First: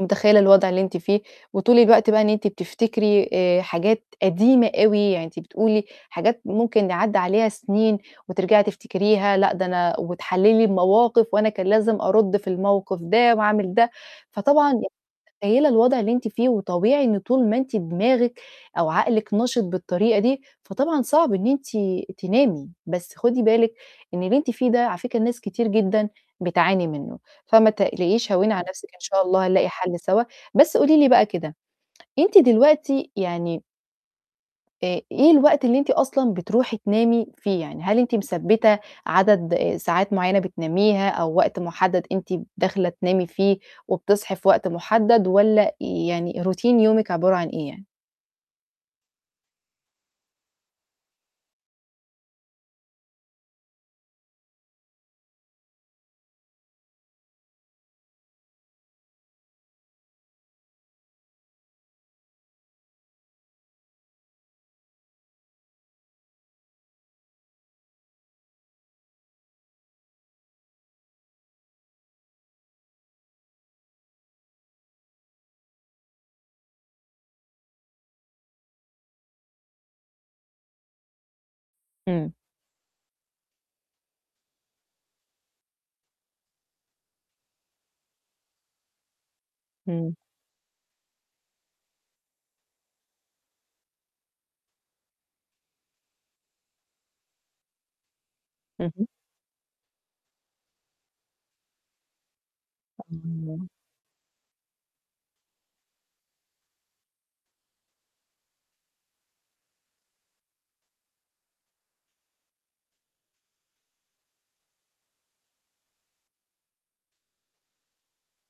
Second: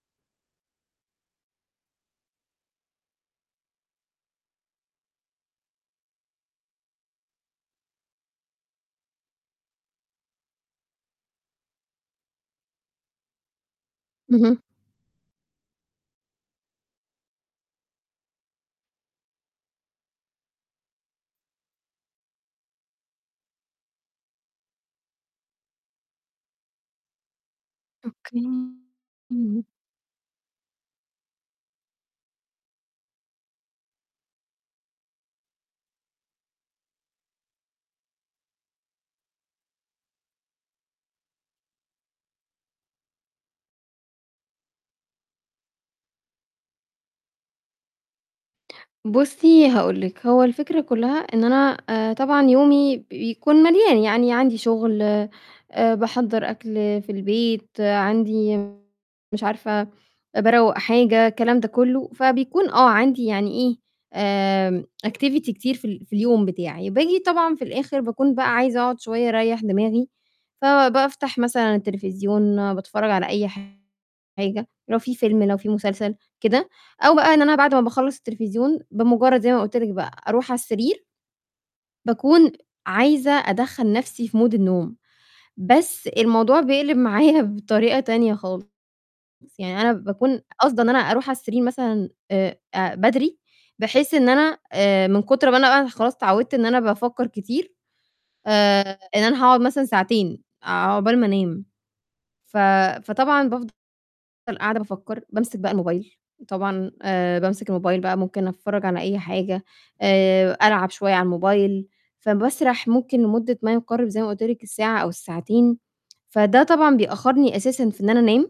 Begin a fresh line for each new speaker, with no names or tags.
متخيّلة الوضع اللي أنتِ فيه، وطول الوقت بقى إن أنتِ بتفتكري آآ، حاجات قديمة أوي، يعني أنتِ بتقولي حاجات ممكن ن عدّى عليها سنين وترجعي تفتكريها، لأ ده أنا وتحلِّلي المواقف وأنا كان لازم أرُدّ في الموقف ده وأعمل ده،
اهم.
فطبعًا متخيّلة الوضع اللي أنتِ فيه، وطبيعي إن طول ما أنتِ دماغِك أو عقلِك نشِط بالطريقة دي، فطبعًا صعب إن أنتِ تنامي، بس خدي بالِك إن اللي أنتِ فيه ده على فكرة ناس كتير جدًا بتعاني منه، فما تقلقيش
أوكي.
هوّني على نفسِك إن شاء الله
امم.
هنلاقي حل سوا، بس قولي لي بقى كده، أنتِ دلوقتي يعني آآ، إيه الوقت اللي أنتِ أصلًا بتروحي تنامي فيه، يعني هل أنتِ مثبّتة عدد ساعات معيّنة بتناميها أو وقت محدَّد أنتِ داخلة تنامي فيه، وبتصحي في وقت محدَّد، والّا يعني Routine يومِك عبارة عن إيه يعني؟
بُصّي، هاقول لِك، هو الفكرة كلّها إن أنا آآ، طبعًا يومي بيكون مليان، يعني عندي شغل آآ، باحَضّر أكل في البيت عندي مش عارفة أ باروّق حاجة، الكلام ده كلّه، فبيكون آه، عندي يعني إيه، آآ activity كتير في ال في اليوم بتاعي، باجي طبعًا في الآخر، باكون بقى عايزة أقعد شوية أريّح دماغي، فبافتح مثلًا التلفزيون، باتفرّج على أي حاجة، لو في فيلم لو في مسلسل كده، أو بقى إن أنا بعد ما باخلّص التلفزيون، بمجرّد زي ما قلت لِك بقى أرُوح على السرير
إمم.
باكون عايزة أدَخّل نفسي في mood النوم، بس الموضوع بيقلب معايا بطريقة تانية خالص، يعني أنا
إمم.
باكون قاصدة إن أنا أرُوح على السرير مثلًا آآ، أ بدري بحيث إن أنا آآ من كُتر ما أنا خلاص اتعوّدت إن أنا بافكّر كتير، آآ،
اهم.
إن أنا هاقعد مثلًا ساعتين، عقبال ما أنام، ف فطبعًا بافضل
[unintelligible]
قاعدة بافكّر، بامسك بقى الموبايل، طبعًا آآ، بامسك الموبايل بقى ممكن أتفرّج على أي حاجة، آآ، ألعب شوية على الموبايل، فباسرح ممكن لمدة ما يقارِب زي ما قلت لِك الساعة أو الساعتين، فده طبعًا بيأخّرني أساسًا في إن أنا أنام.